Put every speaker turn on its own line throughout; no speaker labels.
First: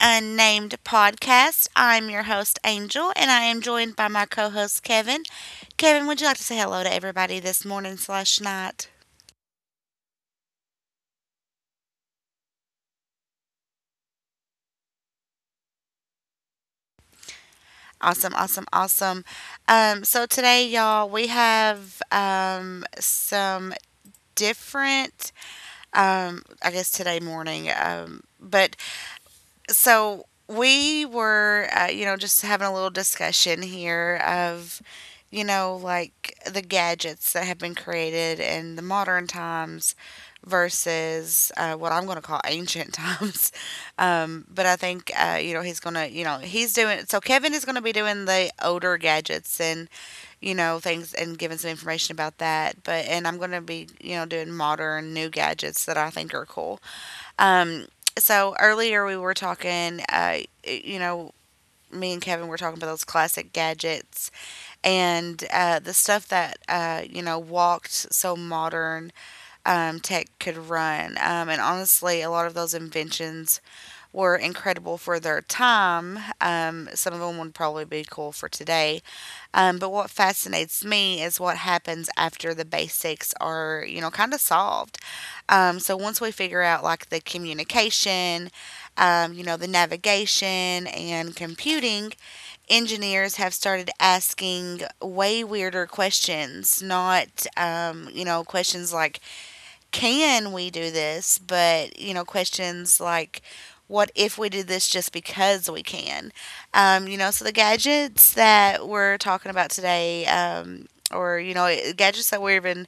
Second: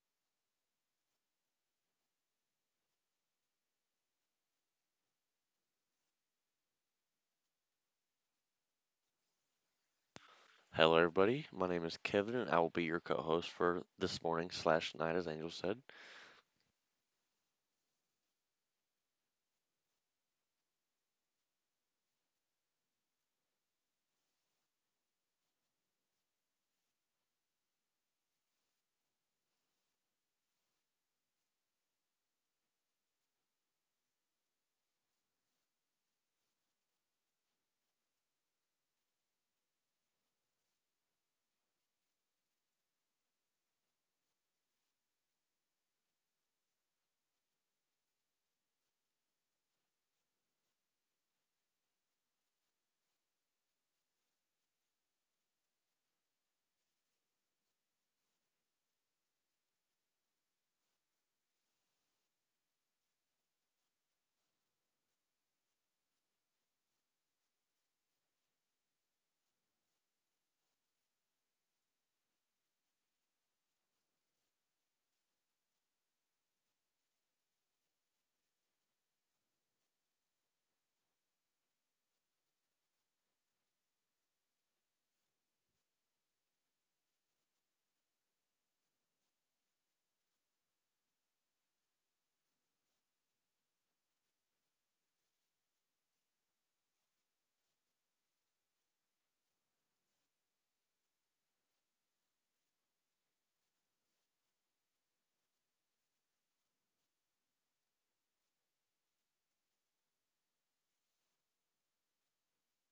Unnamed Podcast. I'm your host, Angel, and I am joined by my co host, Kevin. Kevin, would you like to say hello to everybody this morning slash night?
Hello, everybody. My name is Kevin, and I will be your co-host for this morning slash night, as Angel said.
Awesome, awesome, awesome. So today, y'all, we have some different, I guess today morning, but so we were just having a little discussion here of like the gadgets that have been created in the modern times versus what I'm going to call ancient times. But I think he's going to he's doing, so Kevin is going to be doing the older gadgets and things and giving some information about that. But and I'm going to be doing modern new gadgets that I think are cool. Um, so earlier we were talking, you know, me and Kevin were talking about those classic gadgets and the stuff that, walked so modern tech could run. And honestly, a lot of those inventions were incredible for their time. Some of them would probably be cool for today. But what fascinates me is what happens after the basics are, kind of solved. So once we figure out like the communication, the navigation and computing, engineers have started asking way weirder questions, not, questions like can we do this? But, questions like, what if we do this just because we can? So the gadgets that we're talking about today, or, gadgets that we're even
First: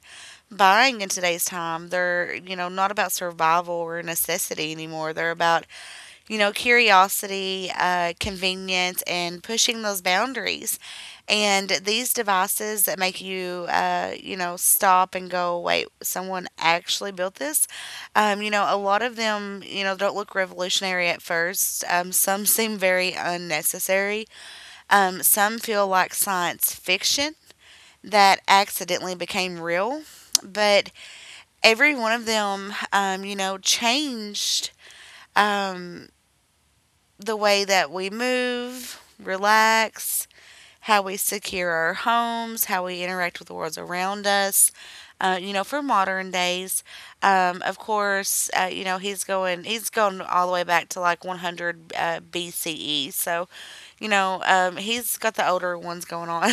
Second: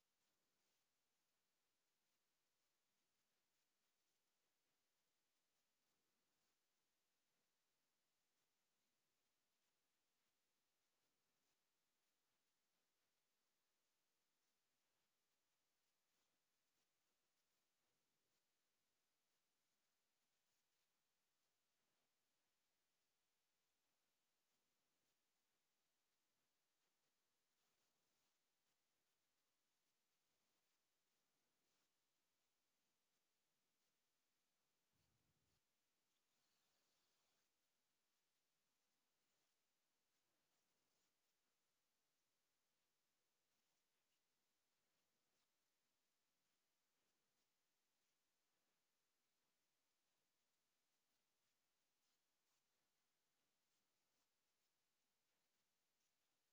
buying in today's time, they're, not about survival or necessity anymore. They're about curiosity, convenience, and pushing those boundaries. And these devices that make you, stop and go, wait, someone actually built this. A lot of them, don't look revolutionary at first. Some seem very unnecessary. Some feel like science fiction that accidentally became real. But every one of them, changed Um, the way that we move, relax, how we secure our homes, how we interact with the world around us. For modern days, of course, he's going all the way back to like 100 BCE. So he's got the older ones going on.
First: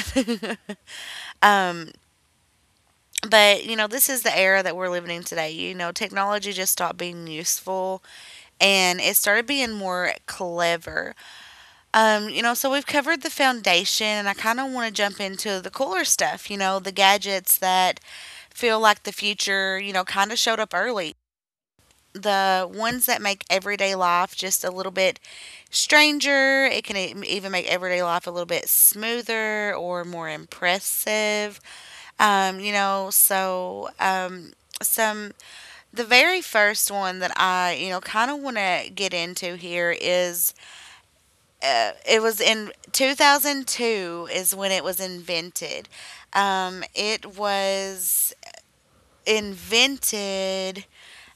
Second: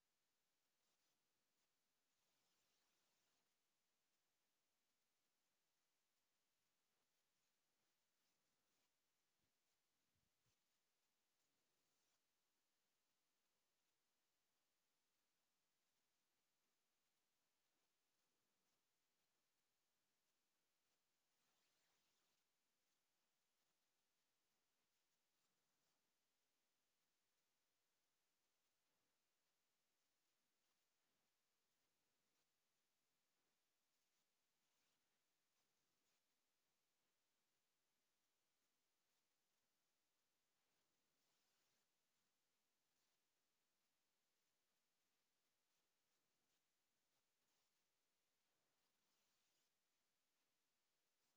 um, but you know this is the era that we're living in today. You know, technology just stopped being useful and it started being more clever. So we've covered the foundation, and I kind of want to jump into the cooler stuff, you know, the gadgets that feel like the future, you know, kind of showed up early. The ones that make everyday life just a little bit stranger. It can even make everyday life a little bit smoother or more impressive. You know, so some the very first one that I, kind of want to get into here is it was in 2002 is when it was invented. It was invented.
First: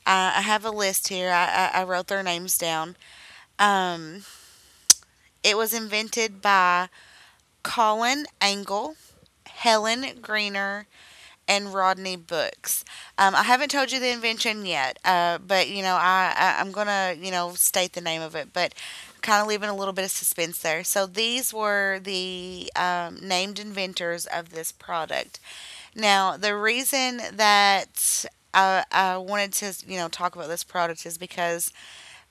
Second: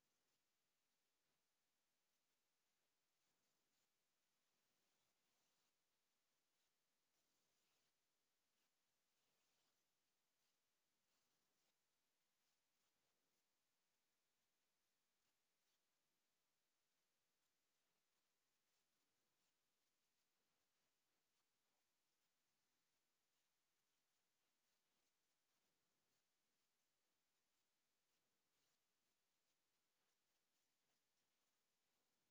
I have a list here. I wrote their names down. Um, it was invented by Colin Angle, Helen Greener, and Rodney Books. I haven't told you the invention yet, but you know I'm gonna state the name of it, but kind of leaving a little bit of suspense there. So these were the named inventors of this product. Now the reason that I wanted to talk about this product is because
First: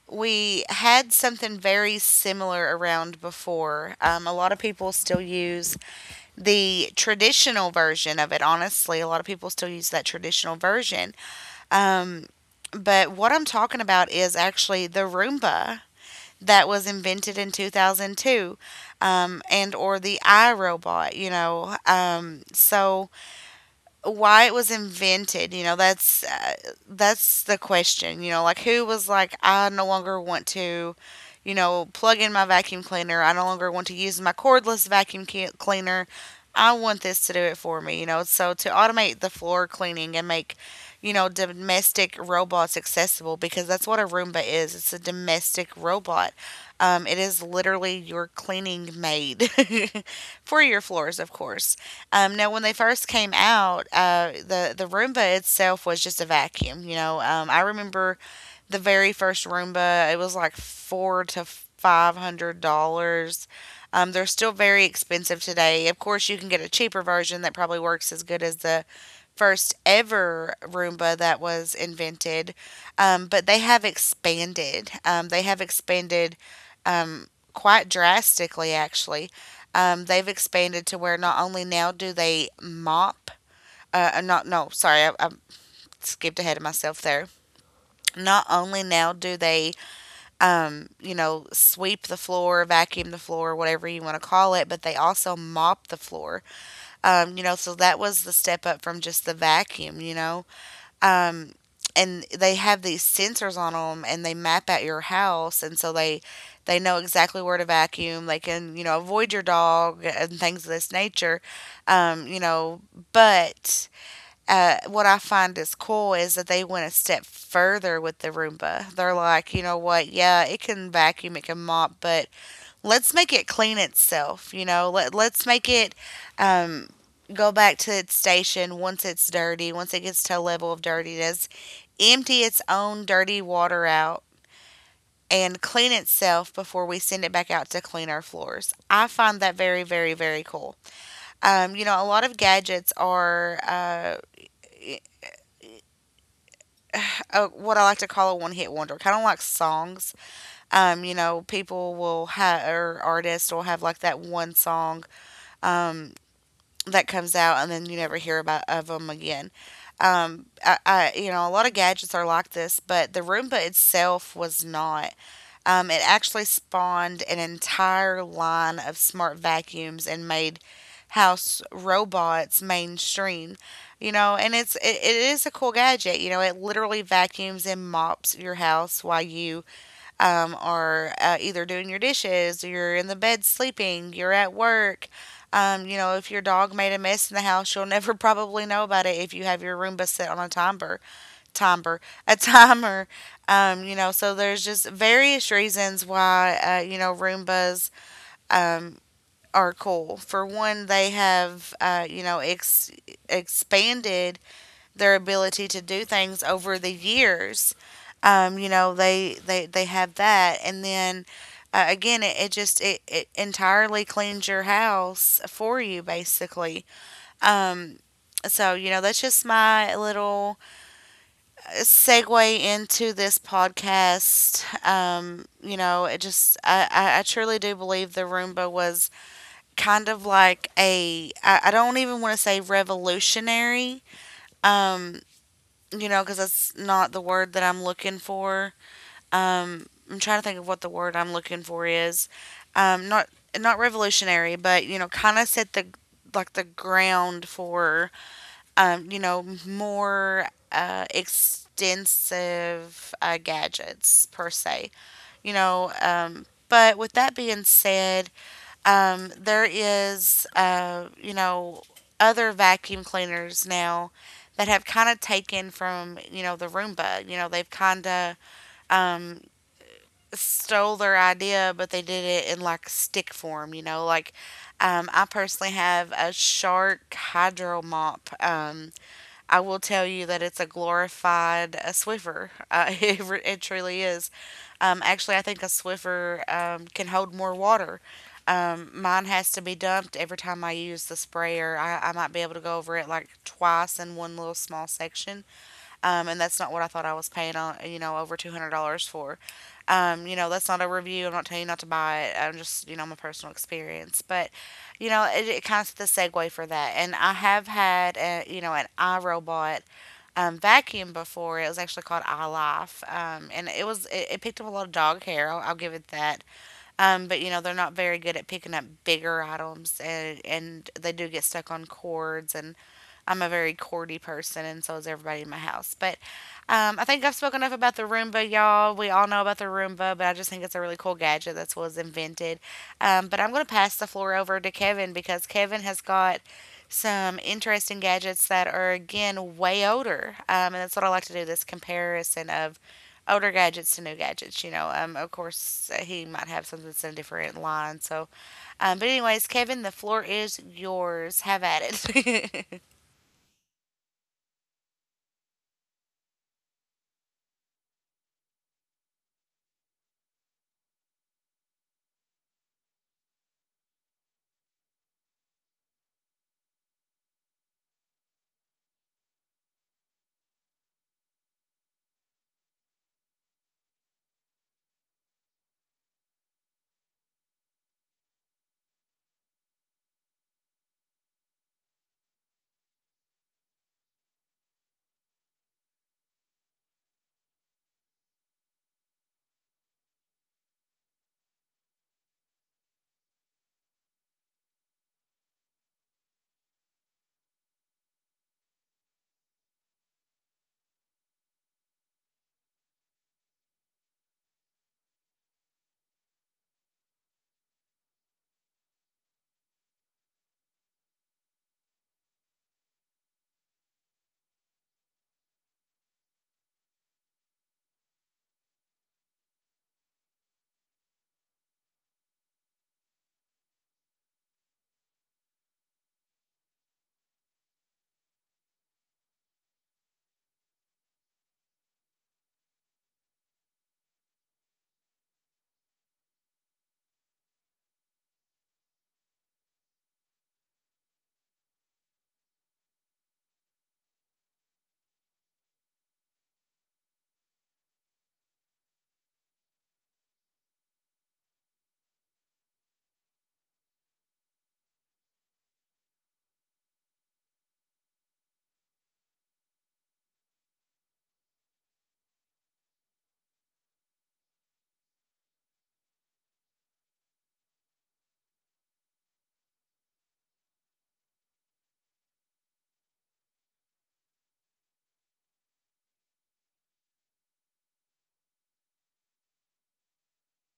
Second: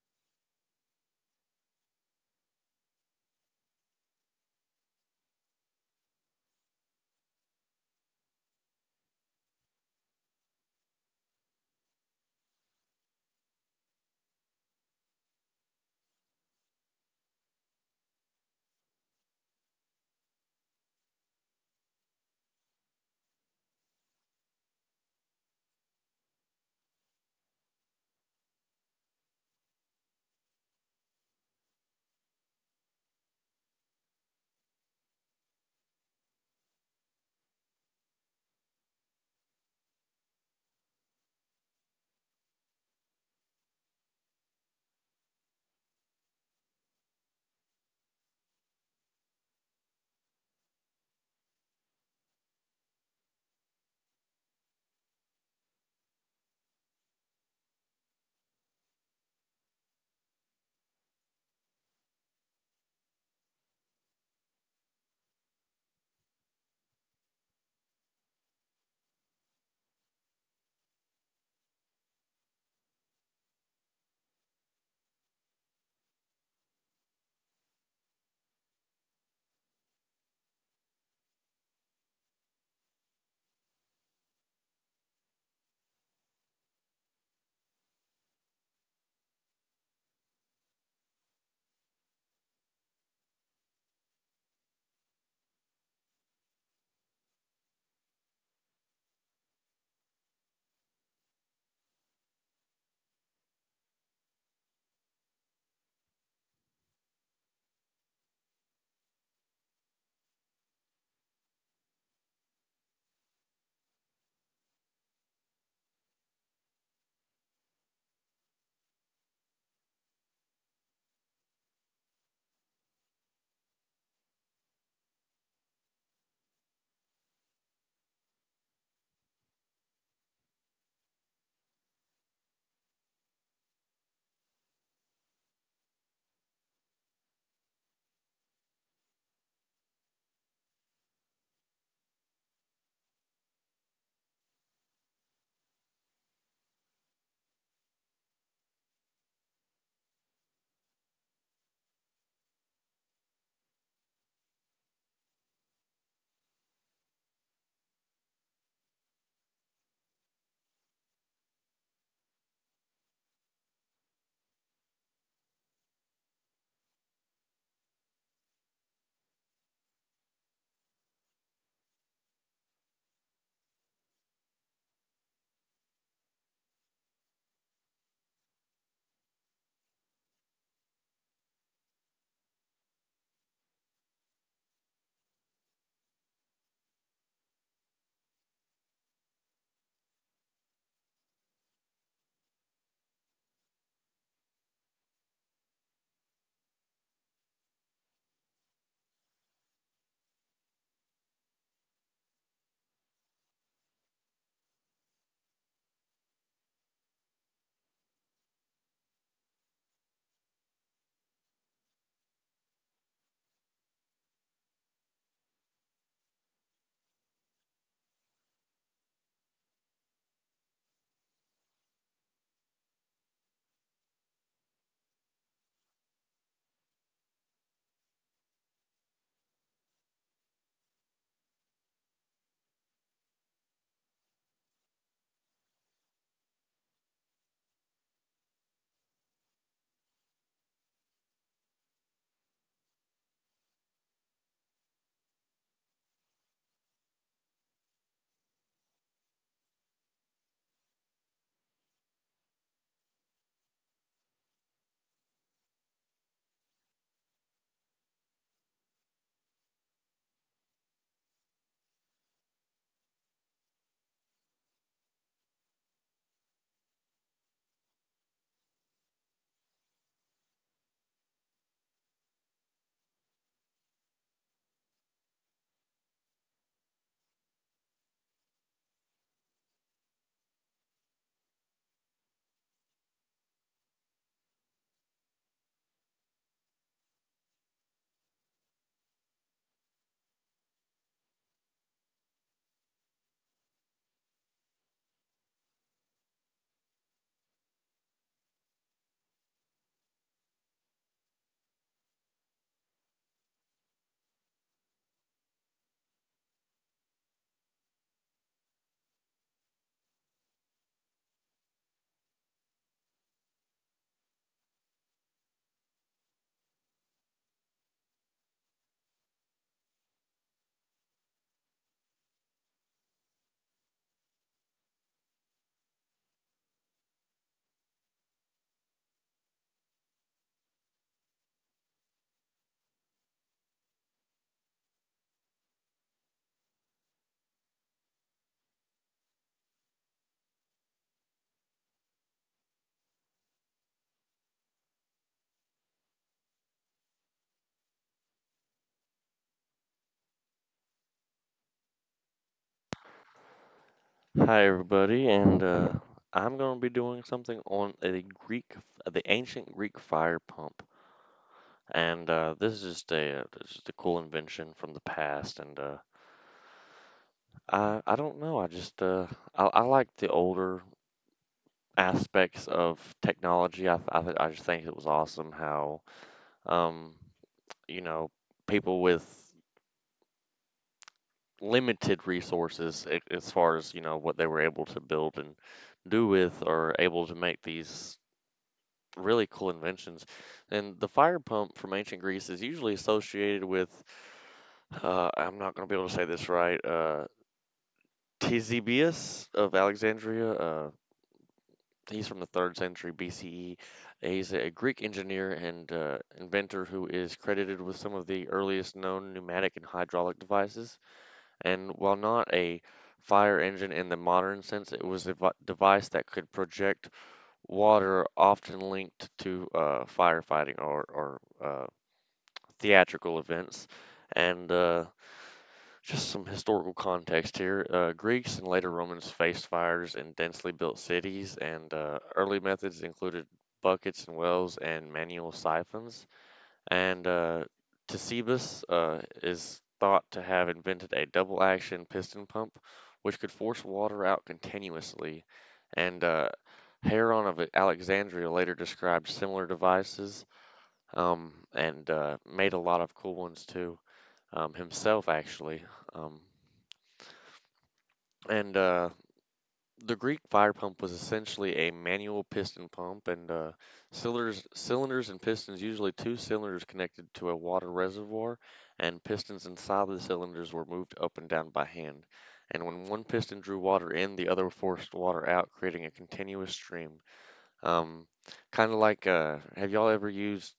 we had something very similar around before. A lot of people still use the traditional version of it. Honestly, a lot of people still use that traditional version. Um, but what I'm talking about is actually the Roomba that was invented in 2002, and or the iRobot, you know. So why it was invented, that's the question, you know, like who was like, I no longer want to plug in my vacuum cleaner. I no longer want to use my cordless vacuum cleaner. I want this to do it for me, you know, so to automate the floor cleaning and make, domestic robots accessible, because that's what a Roomba is. It's a domestic robot. It is literally your cleaning maid for your floors, of course. Now, when they first came out, the Roomba itself was just a vacuum. You know, I remember the very first Roomba. It was like four to five hundred dollars. They're still very expensive today. Of course, you can get a cheaper version that probably works as good as the first ever Roomba that was invented. But they have expanded. They have expanded um, quite drastically, actually. They've expanded to where not only now do they mop, not, no, sorry, I skipped ahead of myself there. Not only now do they, sweep the floor, vacuum the floor, whatever you want to call it, but they also mop the floor. So that was the step up from just the vacuum, you know. Um, and they have these sensors on them and they map out your house, and so they know exactly where to vacuum. They can, avoid your dog and things of this nature. You know but What I find is cool is that they went a step further with the Roomba. They're like, you know what, yeah, it can vacuum, it can mop, but let's make it clean itself. You know, let's make it um, go back to its station once it's dirty, once it gets to a level of dirtiness, empty its own dirty water out, and clean itself before we send it back out to clean our floors. I find that very, very, very cool. A lot of gadgets are what I like to call a one hit wonder, kind of like songs. People will have, or artists will have like that one song um, that comes out, and then you never hear about of them again. A lot of gadgets are like this, but the Roomba itself was not. It actually spawned an entire line of smart vacuums and made house robots mainstream. You know, and it is a cool gadget. You know, it literally vacuums and mops your house while you, or either doing your dishes, you're in the bed sleeping, you're at work. If your dog made a mess in the house, you'll never probably know about it if you have your Roomba set on a timer, a timer. So there's just various reasons why Roombas um, are cool. For one, they have, expanded their ability to do things over the years. They have that. And then, again, it entirely cleans your house for you, basically. Um, that's just my little segue into this podcast. It just, I truly do believe the Roomba was kind of like a, I don't even want to say revolutionary, um, because that's not the word that I'm looking for. I'm trying to think of what the word I'm looking for is. Not not revolutionary, but you know, kind of set the like the ground for more extensive gadgets per se. You know, but with that being said, there is, other vacuum cleaners now that have kind of taken from, the Roomba. You know, they've kind of um, stole their idea, but they did it in like stick form. You know, like I personally have a Shark Hydro Mop. I will tell you that it's a glorified Swiffer. It truly is. Actually, I think a Swiffer can hold more water. Mine has to be dumped every time I use the sprayer. I might be able to go over it like twice in one little small section, and that's not what I thought I was paying on, over $200 for. That's not a review. I'm not telling you not to buy it. I'm just, my personal experience. But, it, it kind of set the segue for that. And I have had, an iRobot vacuum before. It was actually called iLife, and it picked up a lot of dog hair. I'll give it that. But they're not very good at picking up bigger items, and they do get stuck on cords, and I'm a very cordy person, and so is everybody in my house. But I think I've spoken enough about the Roomba, y'all. We all know about the Roomba, but I just think it's a really cool gadget that was invented. But I'm going to pass the floor over to Kevin because Kevin has got some interesting gadgets that are, again, way older, and that's what I like to do. This comparison of older gadgets to new gadgets. Of course, he might have something that's in a different line. So, but anyways, Kevin, the floor is yours. Have at it.
Hi, everybody, and I'm going to be doing something on a the ancient Greek fire pump, and this is just a this is a cool invention from the past, and I don't know. I just I like the older aspects of technology. I just think it was awesome how um you know people with limited resources, as far as you know what they were able to build and do with, are able to make these really cool inventions. And the fire pump from ancient Greece is usually associated with, I'm not going to be able to say this right, Ctesibius of Alexandria. He's from the third century BCE. He's a Greek engineer and inventor who is credited with some of the earliest known pneumatic and hydraulic devices. And while not a fire engine in the modern sense, it was a device that could project water, often linked to firefighting or theatrical events. And just some historical context here. Greeks and later Romans faced fires in densely built cities, and early methods included buckets and wells and manual siphons, and Ctesibus is thought to have invented a double action piston pump which could force water out continuously. And Heron of Alexandria later described similar devices, and made a lot of cool ones too, himself actually. Um, and The Greek fire pump was essentially a manual piston pump, and uh, cylinders and pistons, usually two cylinders connected to a water reservoir, and pistons inside the cylinders were moved up and down by hand. And when one piston drew water in, the other forced water out, creating a continuous stream. Um, Kind of like, have y'all ever used,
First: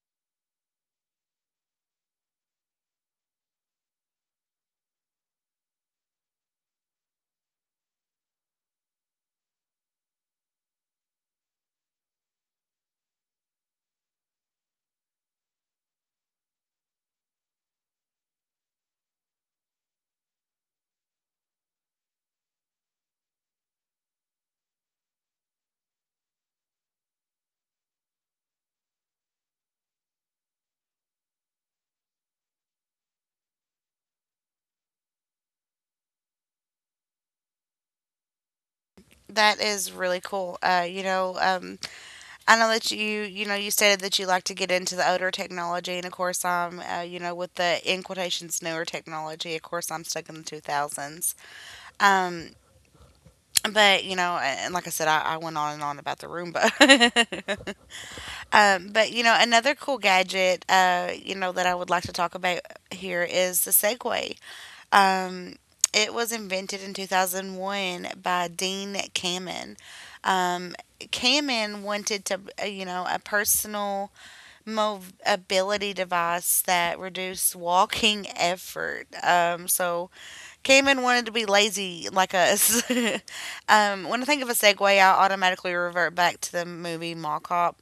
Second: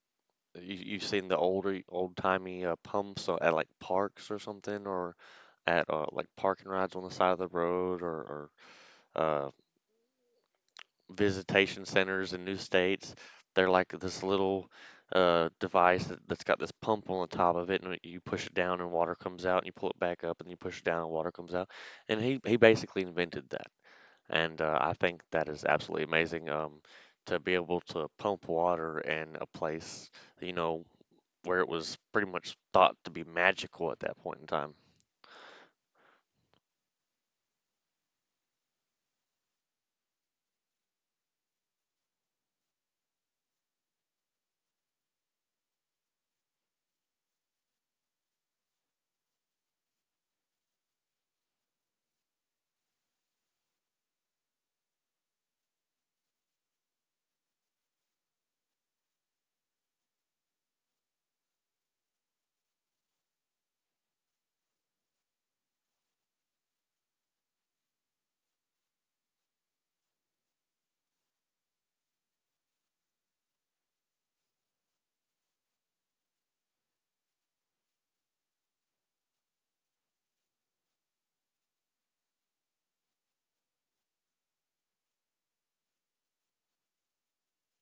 you've seen the older, old-timey pumps at like parks or something, or at like parking rides on the side of the road, or visitation centers in new states. They're like this little device that's got this pump on the top of it, and you push it down and water comes out, and you pull it back up, and you push it down and water comes out. And he basically invented that, and I think that is absolutely amazing. To be able to pump water in a place, you know, where it was pretty much thought to be magical at that point in time.
That is really cool. I know that you stated that you like to get into the older technology, and of course, I'm with the in quotations newer technology. Of course, I'm stuck in the 2000s. Um, but and like I said, I went on and on about the Roomba. Another cool gadget, that I would like to talk about here is the Segway. Um, it was invented in 2001 by Dean Kamen. Kamen wanted to, a personal mobility device that reduced walking effort. So Kamen wanted to be lazy like us. When I think of a segue, I automatically revert back to the movie Mall Cop.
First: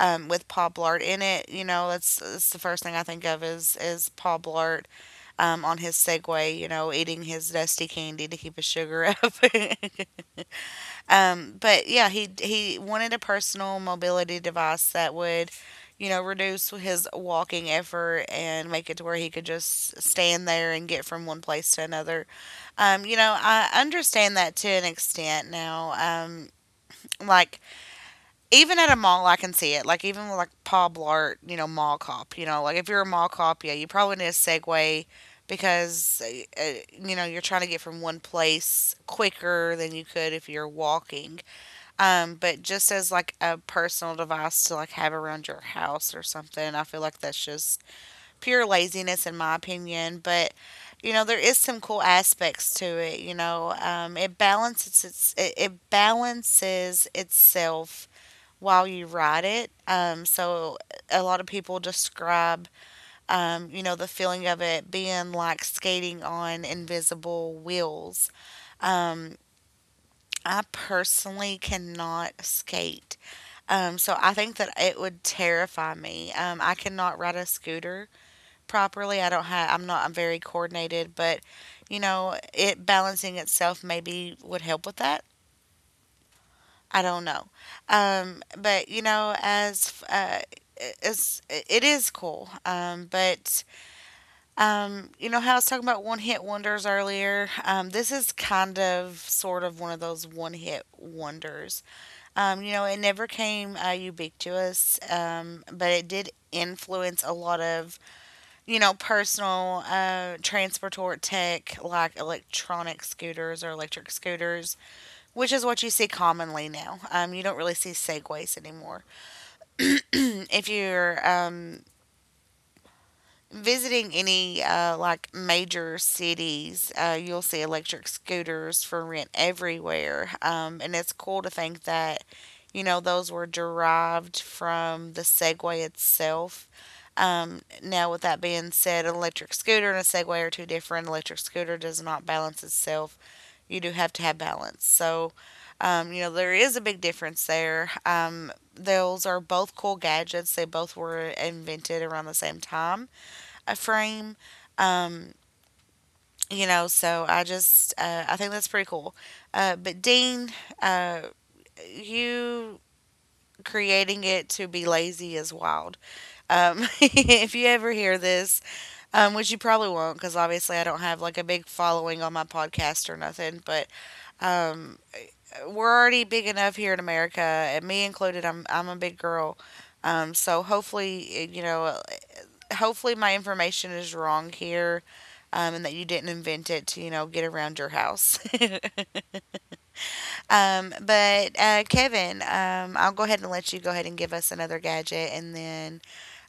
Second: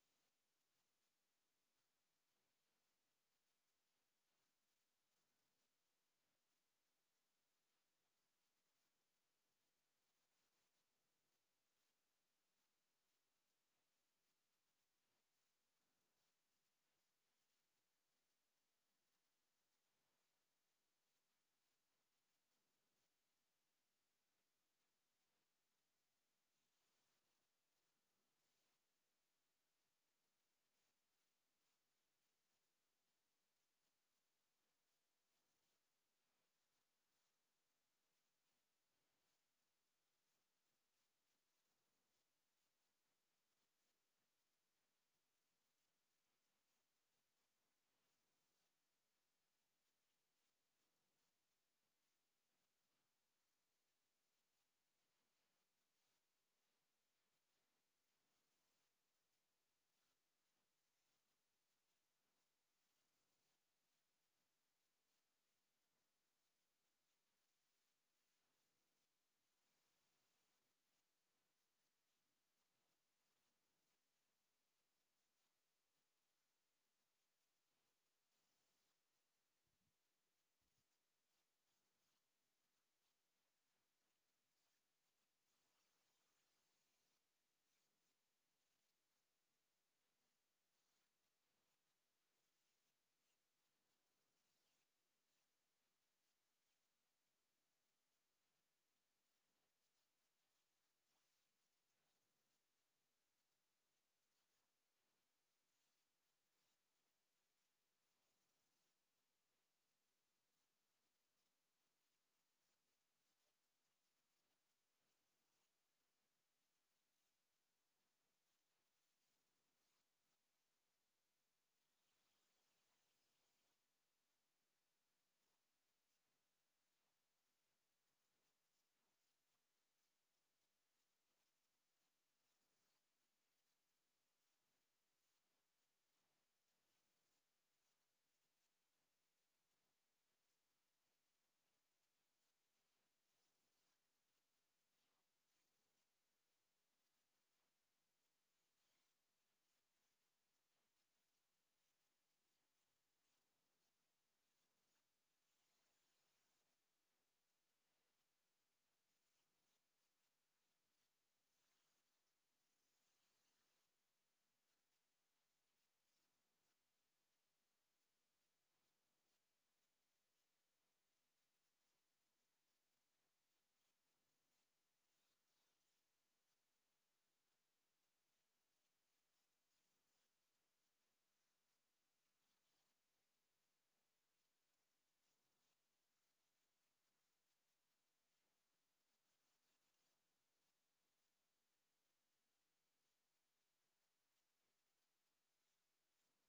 With Paul Blart in it, you know, that's the first thing I think of is Paul Blart on his Segway, you know, eating his dusty candy to keep his sugar up. But yeah, he wanted a personal mobility device that would, you know, reduce his walking effort and make it to where he could just stand there and get from one place to another. You know, I understand that to an extent now. Like even at a mall, I can see it. Like even with like Paul Blart, you know, mall cop. You know, like if you're a mall cop, yeah, you probably need a Segway because you know you're trying to get from one place quicker than you could if you're walking. But just as like a personal device to like have around your house or something, I feel like that's just pure laziness in my opinion. But you know there is some cool aspects to it, you know. It balances its it, it balances itself while you ride it. So a lot of people describe, the feeling of it being like skating on invisible wheels. Um, I personally cannot skate. So I think that it would terrify me. I cannot ride a scooter properly. I don't have, I'm not, I'm very coordinated, but you know, it balancing itself maybe would help with that. I don't know. But you know, as it is cool. But you know how I was talking about one hit wonders earlier. This is kind of sort of one of those one hit wonders. You know, it never came ubiquitous, but it did influence a lot of you know personal transport tech like electronic scooters or electric scooters, which is what you see commonly now. You don't really see segways anymore. And if you're visiting any like major cities, you'll see electric scooters for rent everywhere. And it's cool to think that, you know, those were derived from the Segway itself. Now, with that being said, an electric scooter and a Segway are two different. Electric scooter does not balance itself, you do have to have balance. So you know, there is a big difference there. Those are both cool gadgets. They both were invented around the same time, a frame. Um, you know, so I just, I think that's pretty cool. But Dean, uh, you creating it to be lazy is wild. If you ever hear this, which you probably won't, because obviously I don't have like a big following on my podcast or nothing, but um, we're already big enough here in America, and me included. I'm a big girl, so hopefully eh, you know, eh, hopefully my information is wrong here, and that you didn't invent it to you know get around your house. But Kevin, I'll go ahead and let you go ahead and give us another gadget, and then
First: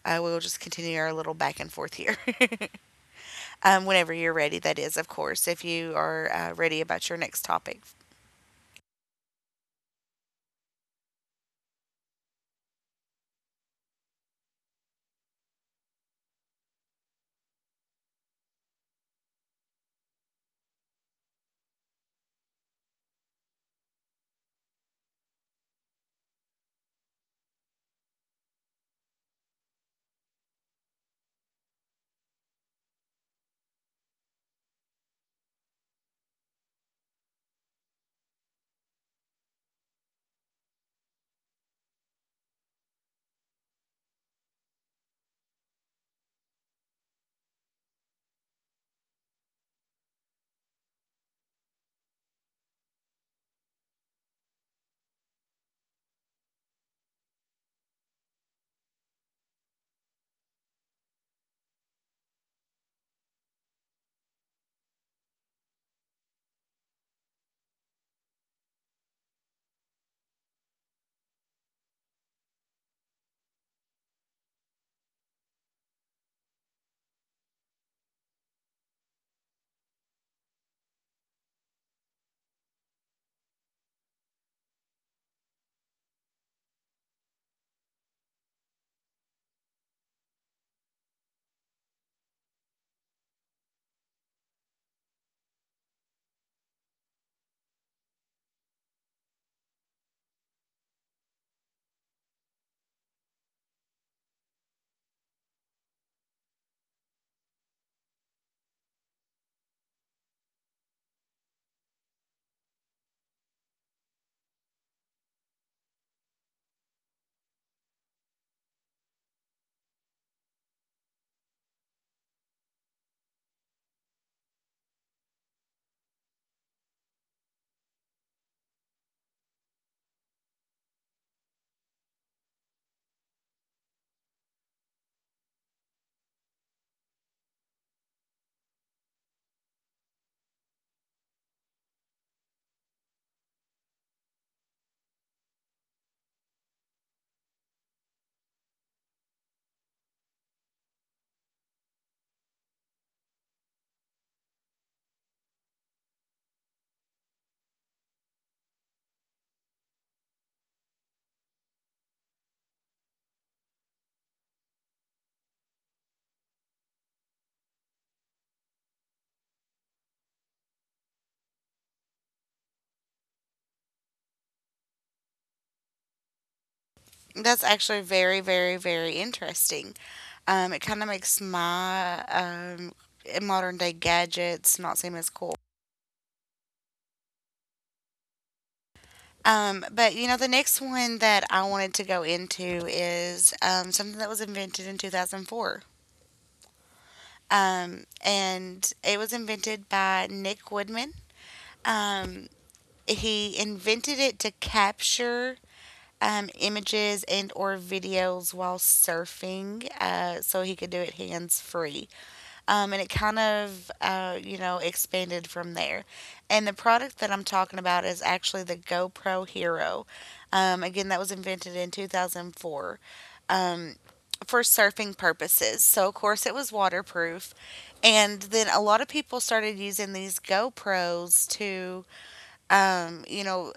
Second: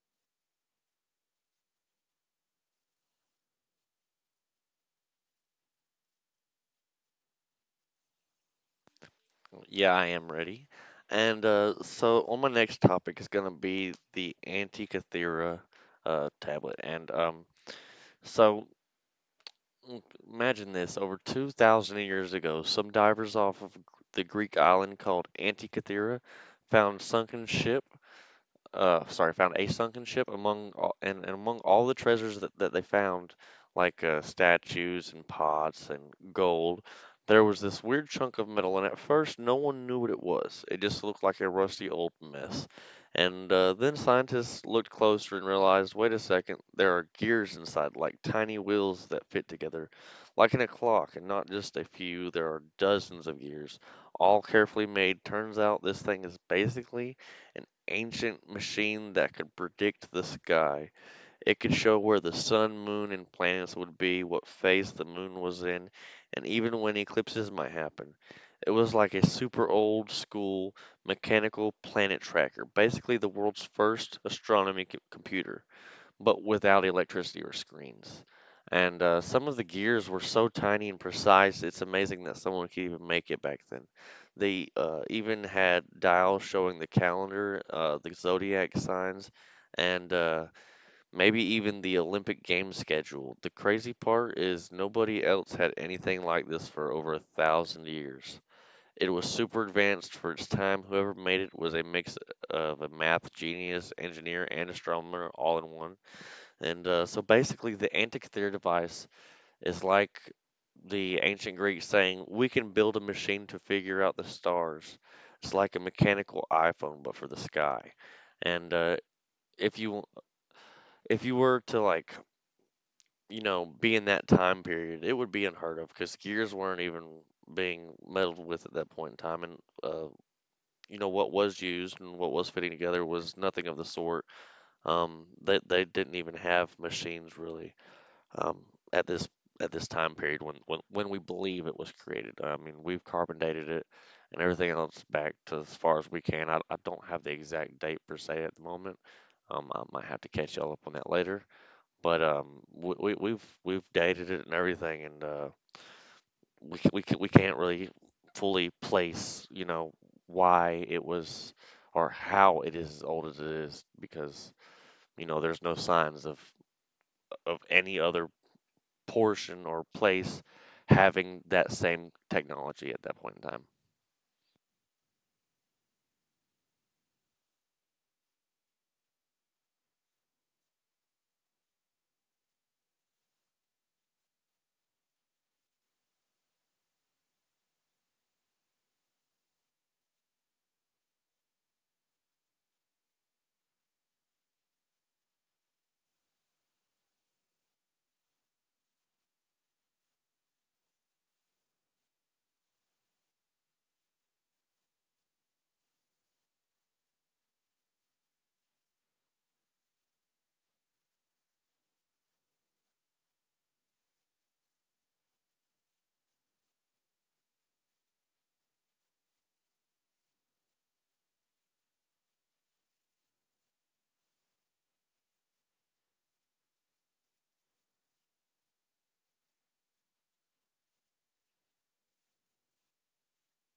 we'll just continue our little back and forth here. Whenever you're ready, that is, of course, if you are ready about your next topic.
Yeah, I am ready. And so on my next topic is going to be the Antikythera tablet. And so mm, imagine this, over 2,000 years ago, some divers off of the Greek island called Antikythera found sunken ship sorry found a sunken ship. And among all the treasures that they found, like statues and pots and gold, there was this weird chunk of metal, and at first no one knew what it was. It just looked like a rusty old mess. And then scientists looked closer and realized, wait a second, there are gears inside, like tiny wheels that fit together like in a clock, and not just a few, there are dozens of gears, all carefully made. Turns out this thing is basically an ancient machine that could predict the sky. It could show where the sun, moon, and planets would be, what phase the moon was in, and even when eclipses might happen. It was like a super old school mechanical planet tracker, basically the world's first astronomy computer, but without electricity or screens. And some of the gears were so tiny and precise, it's amazing that someone could even make it back then. They even had dials showing the calendar, the zodiac signs, and maybe even the Olympic game schedule. The crazy part is nobody else had anything like this for over a thousand years. It was super advanced for its time. Whoever made it was a mix of a math genius, engineer, and astronomer all in one. And so basically, the antic theater device is like the ancient Greeks saying, we can build a machine to figure out the stars. It's like a mechanical iPhone, but for the sky. And if you, if you were to like, you know, be in that time period, it would be unheard of, because gears weren't even being meddled with at that point in time, and uh, you know what was used and what was fitting together was nothing of the sort. They didn't even have machines really, um, at this time period when, when we believe it was created. I mean, we've carbon dated it and everything else back to as far as we can. I don't have the exact date per se at the moment. I might have to catch y'all up on that later. But we, we've dated it and everything, and we can't really fully place, you know, why it was, or how it is as old as it is, because you know there's no signs of any other portion or place having that same technology at that point in time.
That's actually very, very, very interesting. It kind of makes my modern day gadgets not seem as cool. But you know, the next one that I wanted to go into is something that was invented in 2004. And it was invented by Nick Woodman. Um, he invented it to capture images and or videos while surfing, so he could do it hands free. And it kind of, expanded from there. And the product that I'm talking about is actually the GoPro Hero. Again, that was invented in 2004, um, for surfing purposes. So, of course, it was waterproof. And then a lot of people started using these GoPros to um, you know,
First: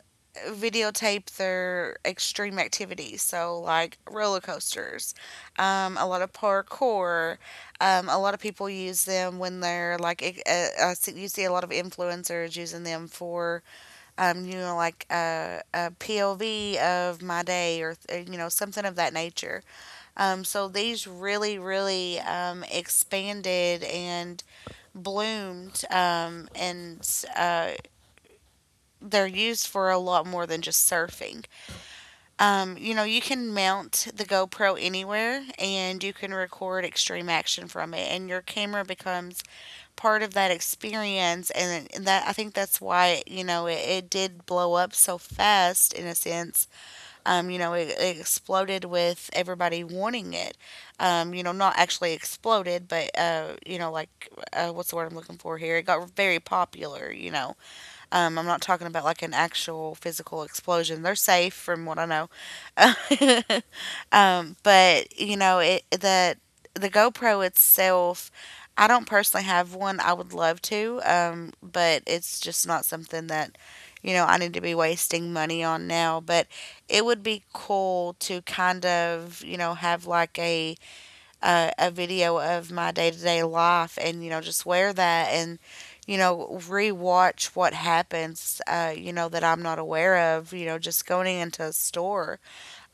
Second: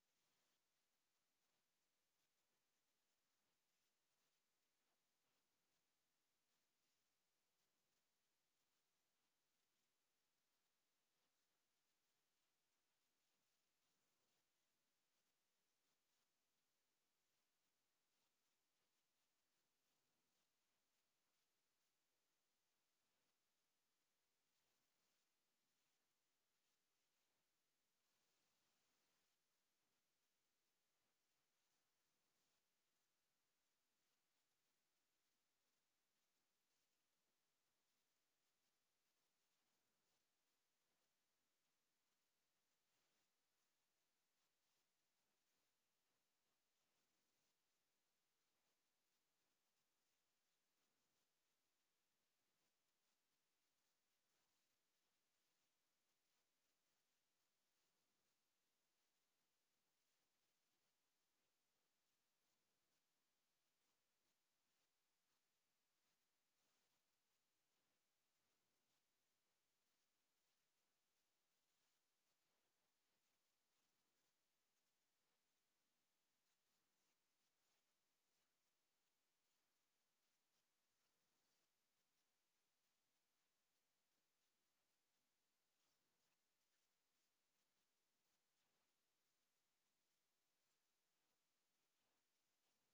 videotape their extreme activities. So, like roller coasters, a lot of parkour. A lot of people use them when they're like, you see a lot of influencers using them for, a POV of my day or, something of that nature. So, these really, really expanded and bloomed, and, uh, they're used for a lot more than just surfing. You know, you can mount the GoPro anywhere and you can record extreme action from it, and your camera becomes part of that experience. And that I think that's why you know it did blow up so fast in a sense. You know, it exploded with everybody wanting it. You know, not actually exploded, but what's the word I'm looking for here? It got very popular. You know, I'm not talking about like an actual physical explosion. They're safe from what I know. But you know, it the GoPro itself, I don't personally have one. I would love to, but it's just not something that you know I need to be wasting money on now. But it would be cool to kind of you know have like a video of my day to day life and, you know, just wear that and, you know, rewatch what happens, you know, that I'm not aware of, you know, just going into a store.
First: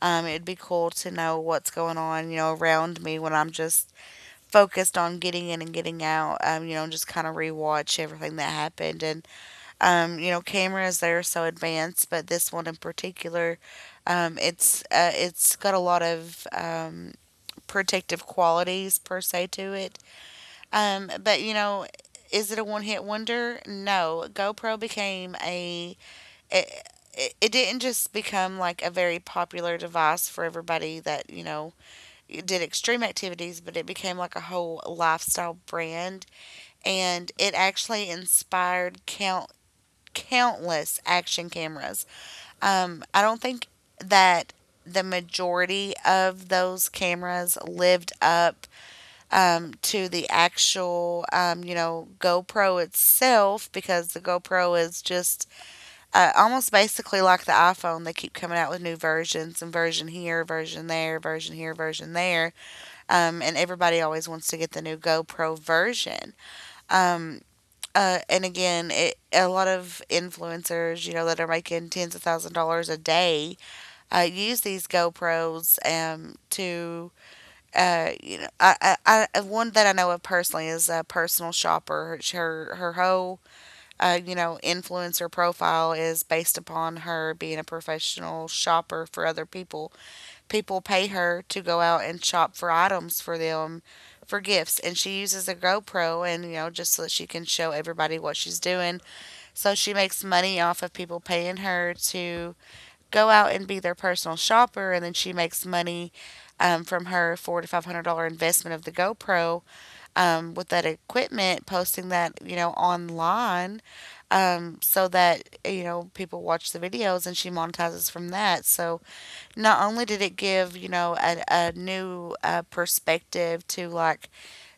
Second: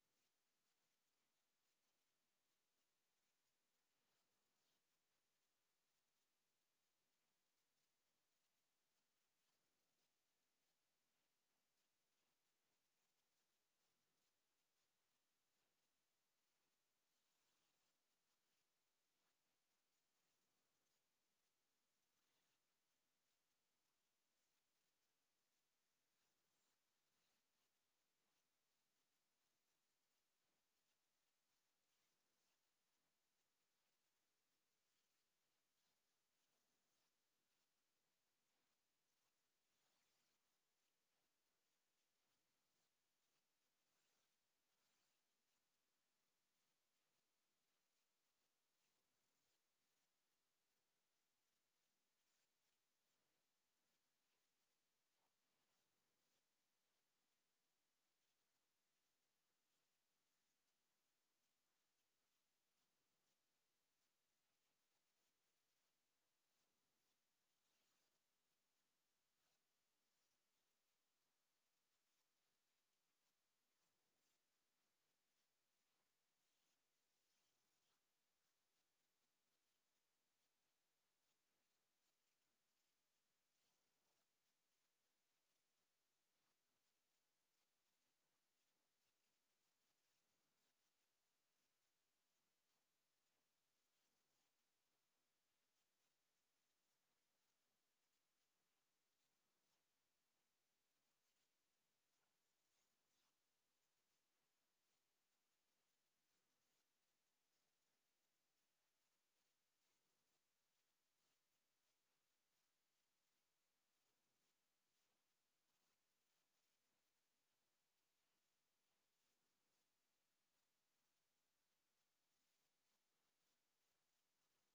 It'd be cool to know what's going on, you know, around me when I'm just focused on getting in and getting out, you know, just kind of rewatch everything that happened. And you know, cameras, they're so advanced, but this one in particular, it's got a lot of, protective qualities per se to it. But you know, is it a one hit wonder? No. GoPro became a. It, it didn't just become like a very popular device for everybody that, you know, did extreme activities, but it became like a whole lifestyle brand. And it actually inspired countless action cameras. I don't think that the majority of those cameras lived up, to the actual, GoPro itself, because the GoPro is just almost basically like the iPhone. They keep coming out with new versions and version here, version there, version here, version there. And everybody always wants to get the new GoPro version. Um, and again, a lot of influencers, you know, that are making tens of thousand dollars a day, use these GoPros to you know, I One that I know of personally is a personal shopper. Her whole you know influencer profile is based upon her being a professional shopper for other people. People pay her to go out and shop for items for them, for gifts, and she uses a GoPro, and you know just so that she can show everybody what she's doing. So she makes money off of people paying her to go out and be their personal shopper, and then she makes money from her four to five hundred dollar investment of the GoPro, with that equipment, posting that online, so that people watch the videos, and she monetizes from that. So not only did it give a new perspective to like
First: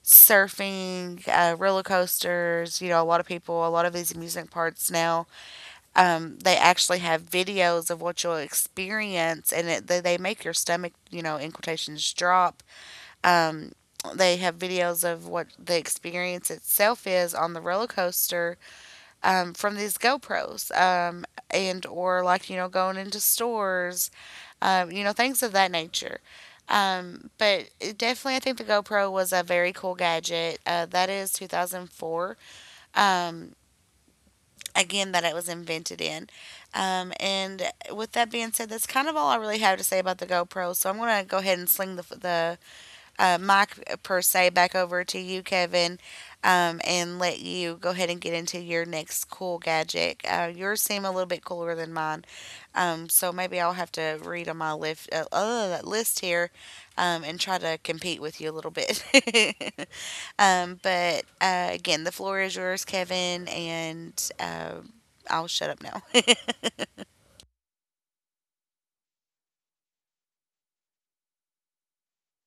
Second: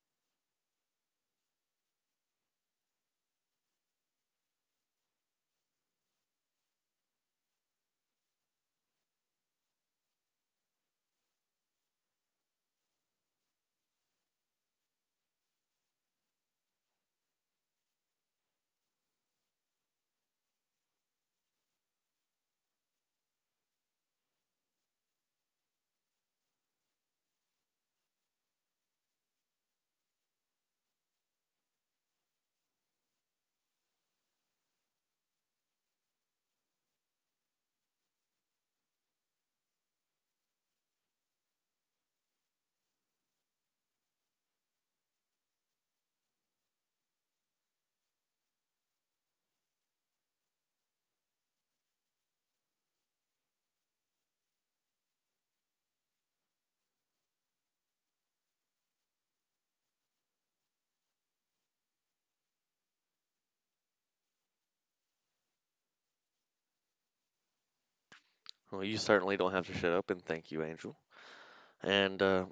surfing, roller coasters, you know a lot of people, a lot of these amusement parks now, they actually have videos of what you'll experience, and they make your stomach, you know, in quotations, drop. Um, they have videos of what the experience itself is on the roller coaster, from these GoPros, and or like you know going into stores, you know things of that nature. But it definitely, I think the GoPro was a very cool gadget. That is 2004. Um, Again that it was invented in. And with that being said, that's kind of all I really have to say about the GoPro. So I'm gonna go ahead and sling the mic per se back over to you, Kevin, and let you go ahead and get into your next cool gadget. Yours seem a little bit cooler than mine, so maybe I'll have to read on my list here and try to compete with you a little bit. But again, the floor is yours, Kevin, and I'll shut up now.
Well, you certainly don't have to shut up, and thank you, Angel. And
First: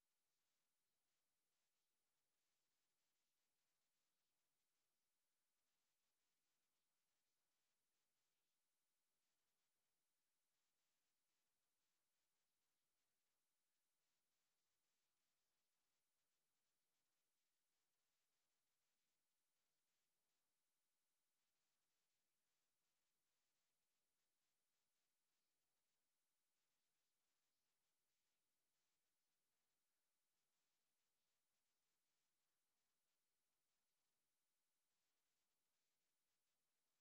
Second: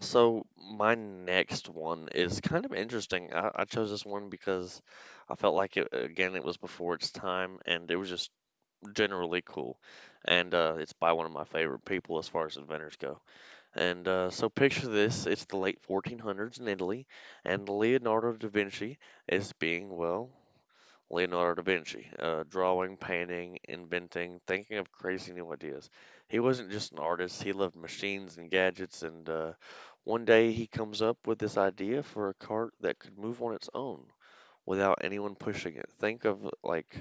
so my next one is kind of interesting. I chose this one because I felt like, it again, it was before its time, and it was just generally cool. And it's by one of my favorite people as far as inventors go. And so picture this: it's the late 1400s in Italy, and Leonardo da Vinci is being, well, Leonardo da Vinci, drawing, painting, inventing, thinking of crazy new ideas. He wasn't just an artist, he loved machines and gadgets. And one day he comes up with this idea for a cart that could move on its own without anyone pushing it. Think of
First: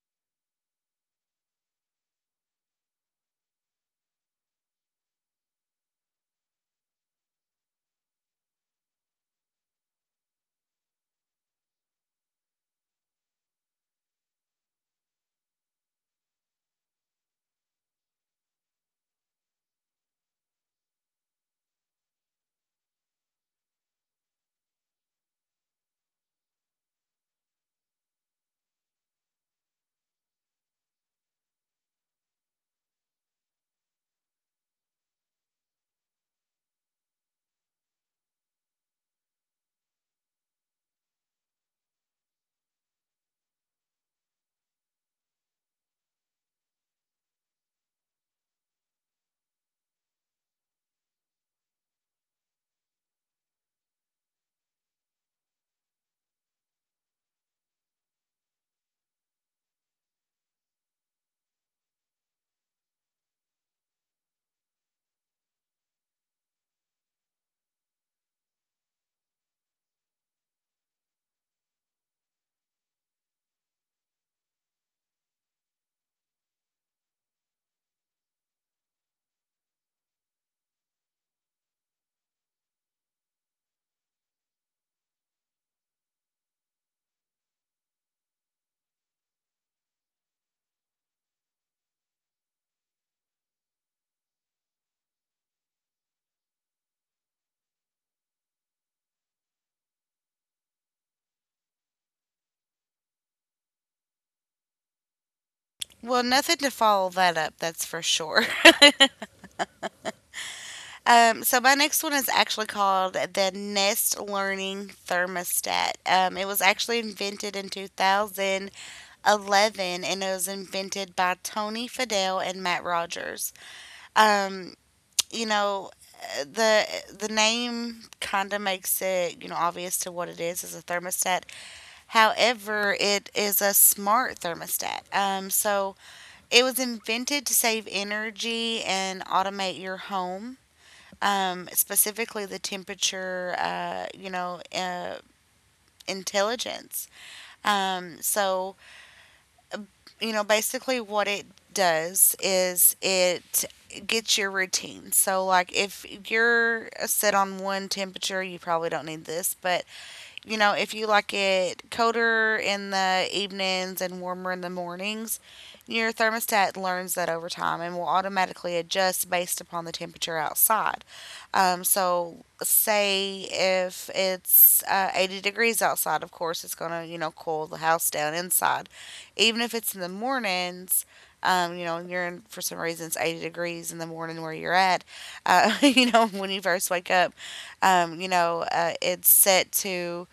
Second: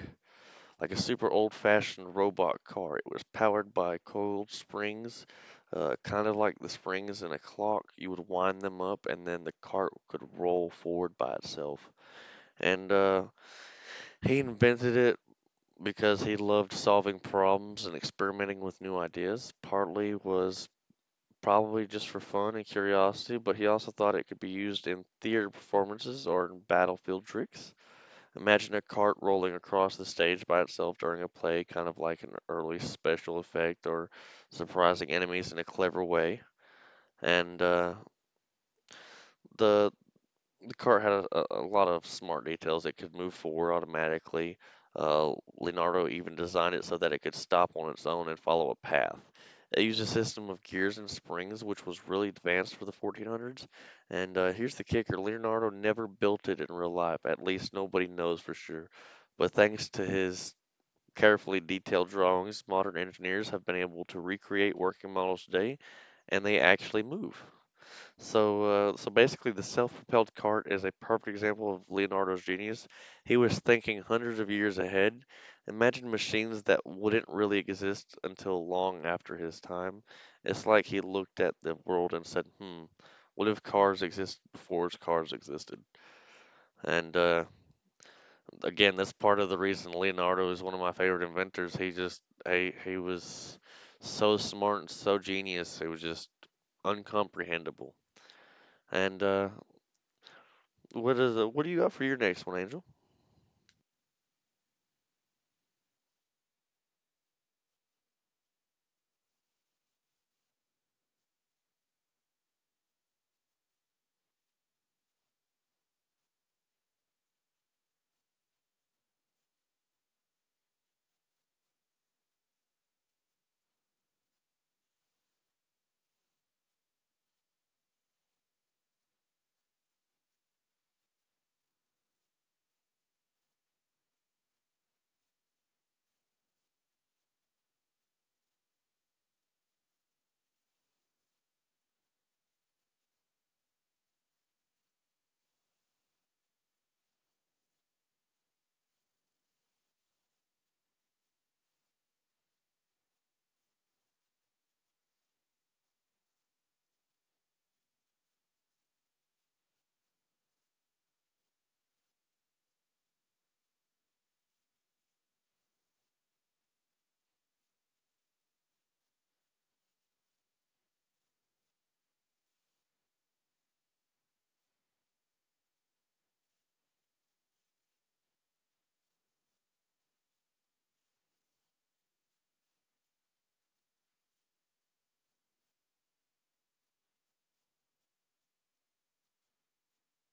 like a super old-fashioned robot car. It was powered by coiled springs, kind of like the springs in a clock. You would wind them up, and then the cart could roll forward by itself. And he invented it because he loved solving problems and experimenting with new ideas. Partly was probably just for fun and curiosity, but he also thought it could be used in theater performances or in battlefield tricks. Imagine a cart rolling across the stage by itself during a play, kind of like an early special effect, or surprising enemies in a clever way. And the The car had a lot of smart details. It could move forward automatically. Uh, Leonardo even designed it so that it could stop on its own and follow a path. It used a system of gears and springs, which was really advanced for the 1400s. And here's the kicker: Leonardo never built it in real life. At least nobody knows for sure. But thanks to his carefully detailed drawings, modern engineers have been able to recreate working models today, and they actually move. So, so basically, the self-propelled cart is a perfect example of Leonardo's genius. He was thinking hundreds of years ahead. Imagine machines that wouldn't really exist until long after his time. It's like he looked at the world and said, "Hmm, what if cars exist before cars existed?" And again, that's part of the reason Leonardo is one of my favorite inventors. He just, he was so smart and so genius. It was just uncomprehendable. And what is it? What do you got for your next one, Angel?
Well, nothing to follow that up, that's for sure. So my next one is actually called the Nest Learning Thermostat. It was actually invented in 2011, and it was invented by Tony Fadell and Matt Rogers. Um, you know, the the name kind of makes it, you know, obvious to what it is as a thermostat. However, it is a smart thermostat. So it was invented to save energy and automate your home, specifically the temperature, intelligence. So, you know, basically what it does is it gets your routine. So, like if you're set on one temperature, you probably don't need this, but you know, if you like it colder in the evenings and warmer in the mornings, your thermostat learns that over time and will automatically adjust based upon the temperature outside. So, say if it's 80 degrees outside, of course, it's going to, you know, cool the house down inside. Even if it's in the mornings, you know, and you're in, for some reason, it's 80 degrees in the morning where you're at, you know, when you first wake up, it's set to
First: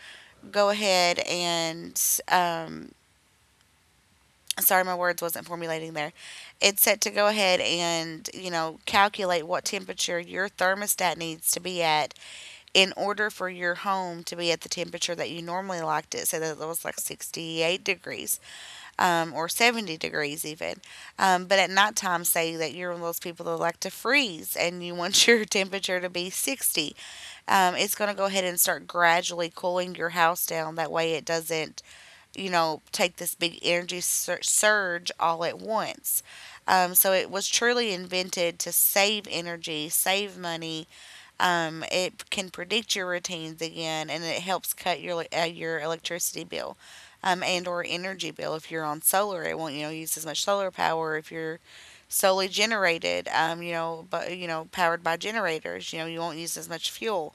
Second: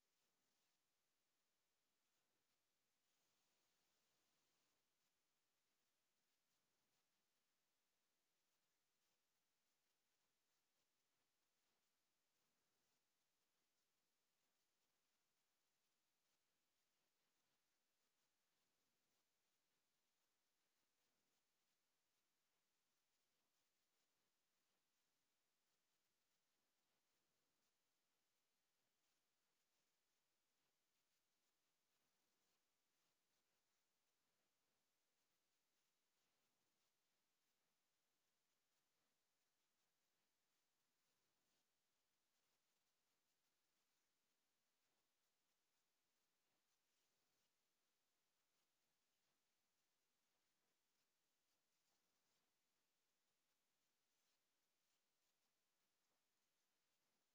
go ahead and um, sorry, my words wasn't formulating there. It's set to go ahead and you know calculate what temperature your thermostat needs to be at in order for your home to be at the temperature that you normally liked it. So that it was like 68 degrees or 70 degrees even. But at nighttime, say that you're one of those people that like to freeze and you want your temperature to be 60. It's going to go ahead and start gradually cooling your house down. That way, it doesn't you know, take this big surge all at once. So it was truly invented to save energy, save money. It can predict your routines again, and it helps cut your electricity bill, and or energy bill if you're on solar. It won't you know use as much solar power if you're solely generated. You know, but you know, powered by generators. You know, you won't use as much fuel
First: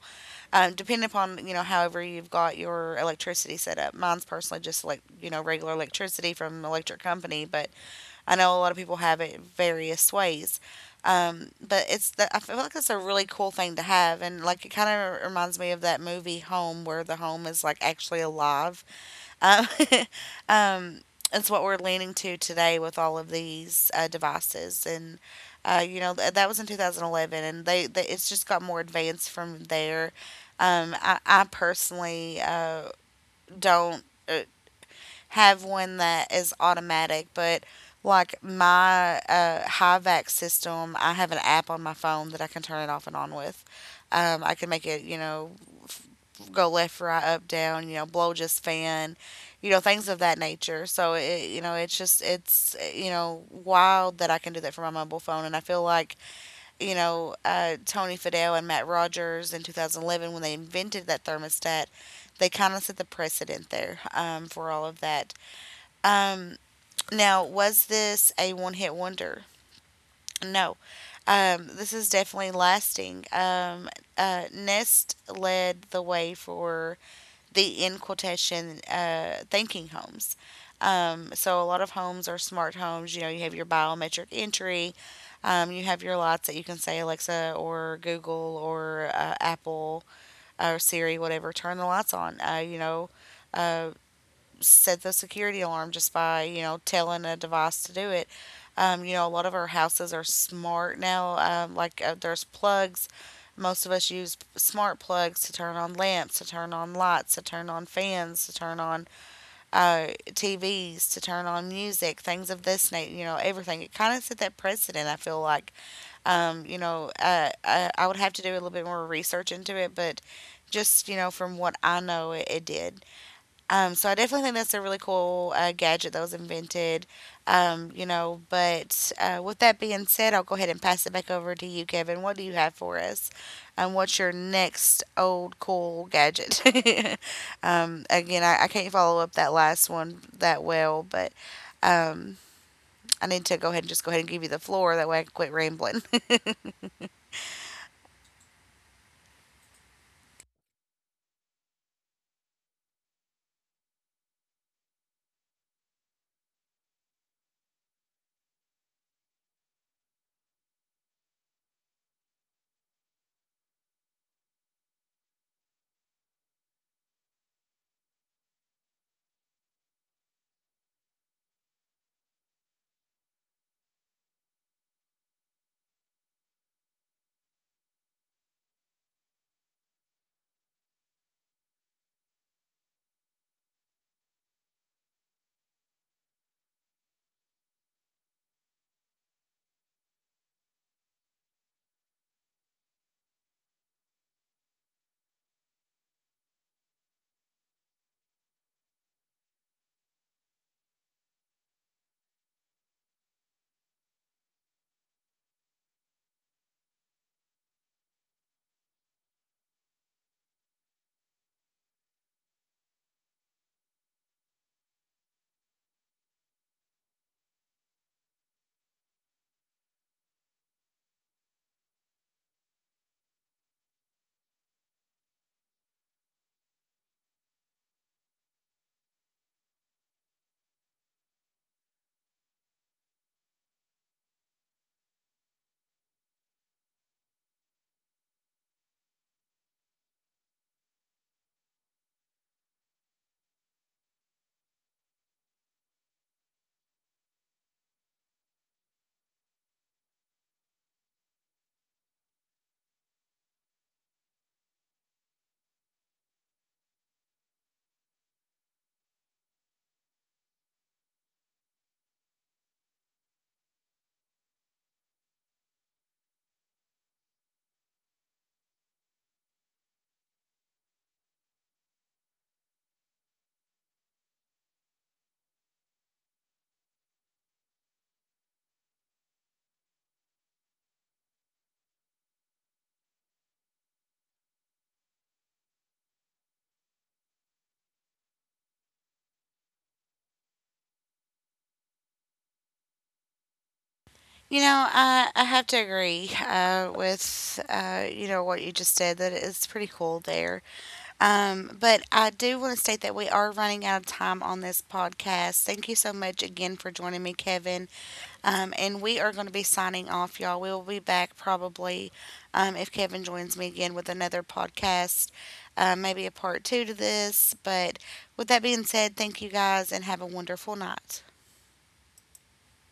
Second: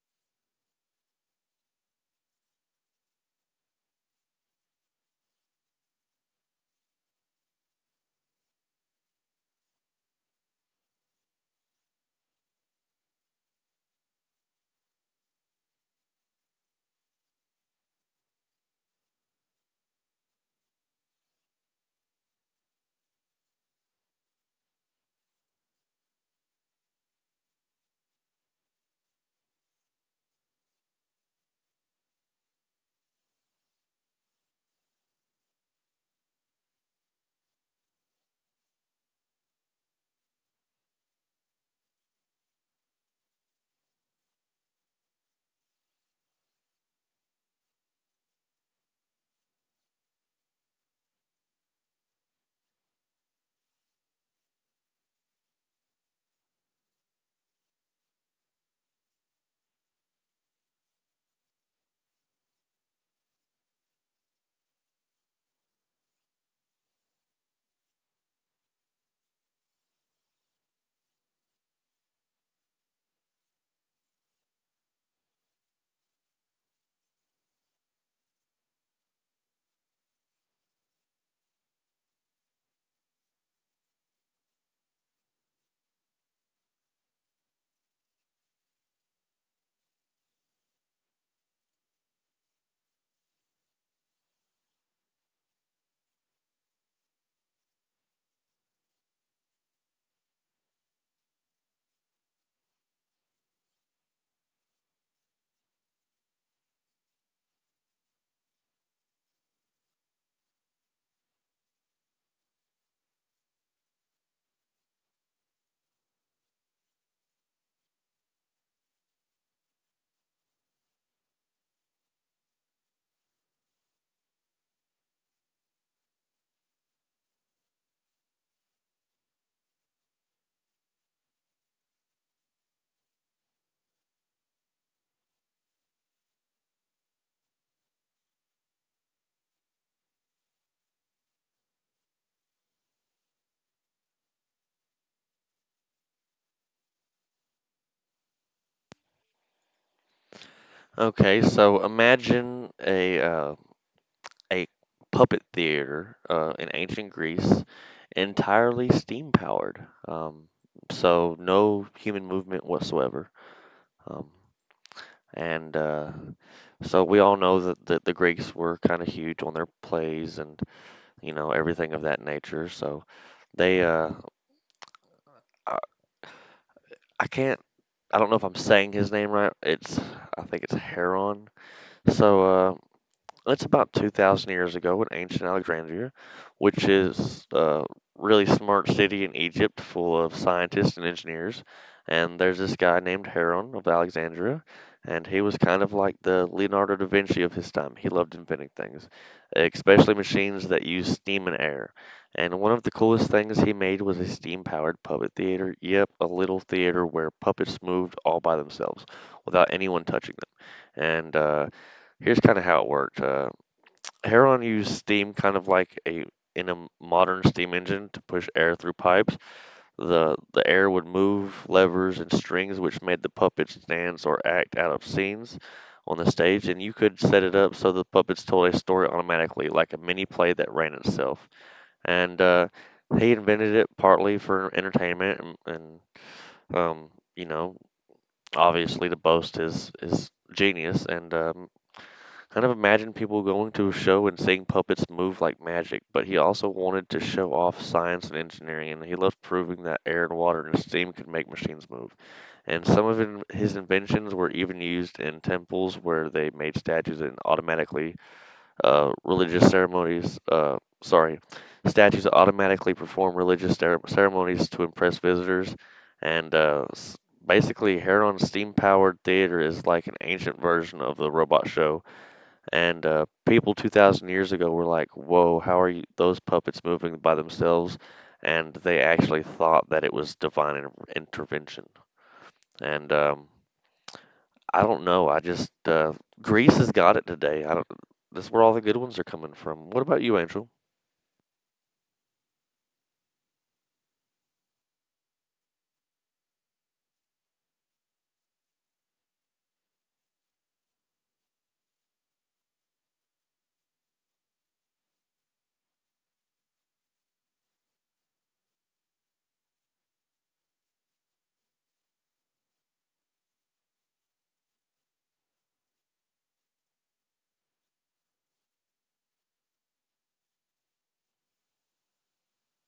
um, depending upon you know however you've got your electricity set up. Mine's personally just like you know regular electricity from an electric company, but I know a lot of people have it various ways. But it's the, I feel like it's a really cool thing to have, and like it kind of reminds me of that movie Home, where the home is like actually alive uh, um, it's what we're leaning to today with all of these devices, and you know that was in 2011, and they it's just got more advanced from there. I personally don't uh, have one that is automatic, but like my HiVac system, I have an app on my phone that I can turn it off and on with. I can make it, you know, go left, right, up, down, you know, blow just fan, you know, things of that nature. So it, you know, it's just it's you know wild that I can do that for my mobile phone, and I feel like you know Tony Fadell and Matt Rogers in 2011 when they invented that thermostat, they kind of set the precedent there for all of that. Um, Now, was this a one-hit wonder? No. This is definitely lasting. Nest led the way for the in quotation thinking homes. So a lot of homes are smart homes. You know, you have your biometric entry. You have your lights that you can say Alexa or Google or Apple or Siri, whatever. Turn the lights on. Uh, set the security alarm just by you know telling a device to do it. You know, a lot of our houses are smart now. There's plugs. Most of us use smart plugs to turn on lamps, to turn on lights, to turn on fans, to turn on TVs, to turn on music, things of this nature. You know, everything. It kind of set that precedent. I feel like, I would have to do a little bit more research into it, but just you know from what I know, it did. So I definitely think that's a really cool gadget that was invented. You know, but with that being said, I'll go ahead and pass it back over to you, Kevin. What do you have for us? And what's your next old cool gadget? Again, I can't follow up that last one that well, but um, I need to go ahead and just go ahead and give you the floor. That way I can quit rambling.
Okay, so imagine a a puppet theater in ancient Greece, entirely steam powered. So no human movement whatsoever. Um, and so we all know that the Greeks were kind of huge on their plays and you know everything of that nature. So they I, I can't, I don't know if I'm saying his name right. It's I think it's Heron. So uh, it's about 2,000 years ago in ancient Alexandria, which is a really smart city in Egypt full of scientists and engineers. And there's this guy named Heron of Alexandria, and he was kind of like the Leonardo da Vinci of his time. He loved inventing things, especially machines that use steam and air. And one of the coolest things he made was a steam powered puppet theater. Yep, a little theater where puppets moved all by themselves without anyone touching them. And here's kind of how it worked. Heron used steam kind of like a, in a modern steam engine, to push air through pipes. The air would move levers and strings, which made the puppets dance or act out of scenes on the stage, and you could set it up so the puppets told a story automatically, like a mini play that ran itself. And he invented it partly for entertainment, and um, you know, obviously to boast his genius, and kind of imagine people going to a show and seeing puppets move like magic, but he also wanted to show off science and engineering, and he loved proving that air and water and steam could make machines move. And some of his inventions were even used in temples where they made statues and automatically religious ceremonies. Sorry, statues automatically perform religious ceremonies to impress visitors, and basically, Heron's steam-powered theater is like an ancient version of the robot show. And people 2,000 years ago were like, whoa, how are you, those puppets moving by themselves? And they actually thought that it was divine intervention. And I don't know. I just, Greece has got it today. I don't, that's where all the good ones are coming from. What about you, Angel?
You know, I have to agree with you know what you just said that it's pretty cool there. But I do want to state that we are running out of time on this podcast. Thank you so much again for joining me, Kevin. And we are going to be signing off, y'all. We will be back probably, if Kevin joins me again with another podcast, maybe a part two to this. But with that being said, thank you guys and have a wonderful night.